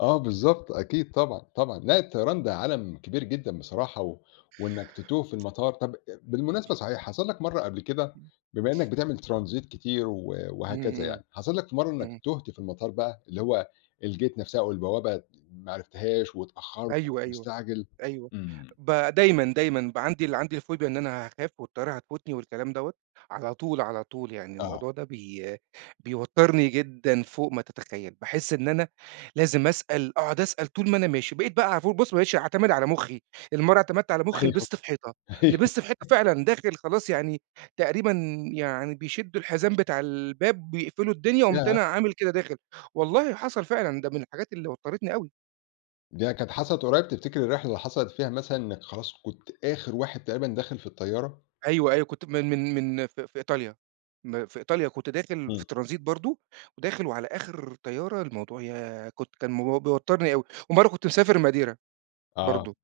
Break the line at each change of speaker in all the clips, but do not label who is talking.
آه بالضبط أكيد طبعًا، طبعًا، لا الطيران ده عالم كبير جدًا بصراحة و وإنّك تتوه في المطار طب أ بالمناسبة صحيح، حصل لك مرة قبل كده بما إنّك بتعمل ترانزيت كتير و
إمم،
وهكذا
إمم،
يعني، حصل لك في مرة إنّك
إمم.
تُهت في المطار بَقى، اللي هو الgate نفسها أو البوابة ما عرفتهاش واتأخرت،
أيوه،
وكنت
أيوه،
مستعجل؟
أيوه
إمم.
ب دايمًا، دايمًا، بَقى عندي عندي الفوبيا إن أنا هاخاف، والطيارة هتفوتني، والكلام دوّة، على طول على طول، يعني
آه.
الموضوع ده بي بيَوتّرني جدًا فوق ما تتخيل، باحس إن أنا لازم أسأل أقعد أسأل طول ما أنا ماشي، بقيت بَقى علي طول بُص ما بقيتش أعتمد على مُخّي، لأن مرة اعتمدت على مُخّي
أيوه،
لبست في حيطة.
أيوه.
لبست في حيطة فعلًا، داخل خلاص يعني تقريبًا يعني بيشدّوا الحزام بتاع الباب، بيقفلوا الدنيا، قُمت
ياه!
أنا عامل كده داخل. والله حصل فعلًا، ده من الحاجات اللي وتّرِتني أوي.
ديّة كانت حصلِت قُريّب، تفتكر الرحلة اللي حصلت فيها مثلًا إنّك خلاص كنت آخر واحد تقريبًا داخل في الطيارة؟
أيوه، أيوه كنت من من من في في إيطاليا، م في إيطاليا كنت داخل في
إمم.
ترانزيت برضه، وداخل وعلى آخر طيارة، الموضوع ياه! كنت كان بيوَتّرني أوي، ومرة كنت مسافر ماديرا،
آه.
برضه.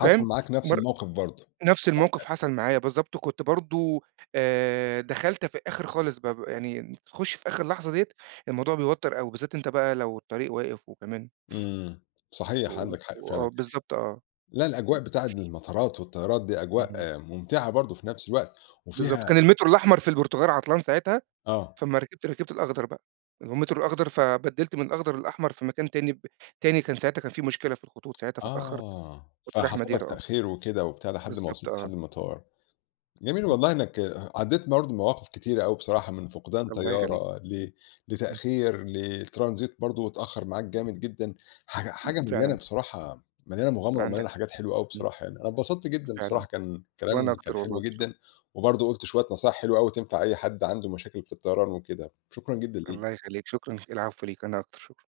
حصل
فاهم؟
معاك نفس
مر
الموقف برضه.
نفس الموقف
[unintelligible]
حصل معايا بالضبط، وكنت برضه، آآ دخلت في الآخر خالص ب يعني تخُش في آخر لحظة ديّة، الموضوع بيوَتّر أوي، وبالذات أنت بَقى لو الطريق واقف وكمان
إمم. صحيح
وقُل
عندك حق
وآه
فعلًا،
بالضبط آه.
لأ الأجواء
امم.
بتاع المطارات والطيارات دي
اهم.
أجواء ممتعة برضه في نفس الوقت،
بالضبط.
وفيها
كان المترو الأحمر في البرتغال عطلان ساعتها،
آه.
فأمّا ركبت، ركبت الأخضر بَقى. اللي هو المترو الأخضر، فبدّلت من الأخضر للأحمر في مكان تاني ب تاني كان ساعتها كان في مشكلة في الخطوط ساعتها، فاتأخرت.
آه.
كنت رايح
فحصل لك
ماديرا آه.
تأخير وكده وبتاع لحد ما
بالضبط
وصلت لحد
آه.
المطار. جميل
[unintelligible]
والله إنّك عدّيت برضه بمواقف كتيرة أوي بصراحة من فقدان
الله يخلّيك.
طيارة ل
امم.
لتأخير ل الترانزيت برضه اتأخر معاك جامد جدًا، حاجة
امم،
حاجة مليانة
فعلًا.
بصراحة، مليانة مغامرة
عندك
ومليانة
حق،
حاجات حلوة أوي
امم.
بصراحة يعني. أنا انبسطت جدًا بصراحة
فعلًا،
كان
وأنا
كلام كان
أكتر
حلو
والله. شكرًا.
جدًا، وبرضه قُلت شوية نصايح حلوة أوي تنفع أي حد عنده مشاكل في الطيران وكده. شكرًا جدًا ليك.
الله يخليك، شكرًا العفو ليك، أنا أكتر، شكرًا.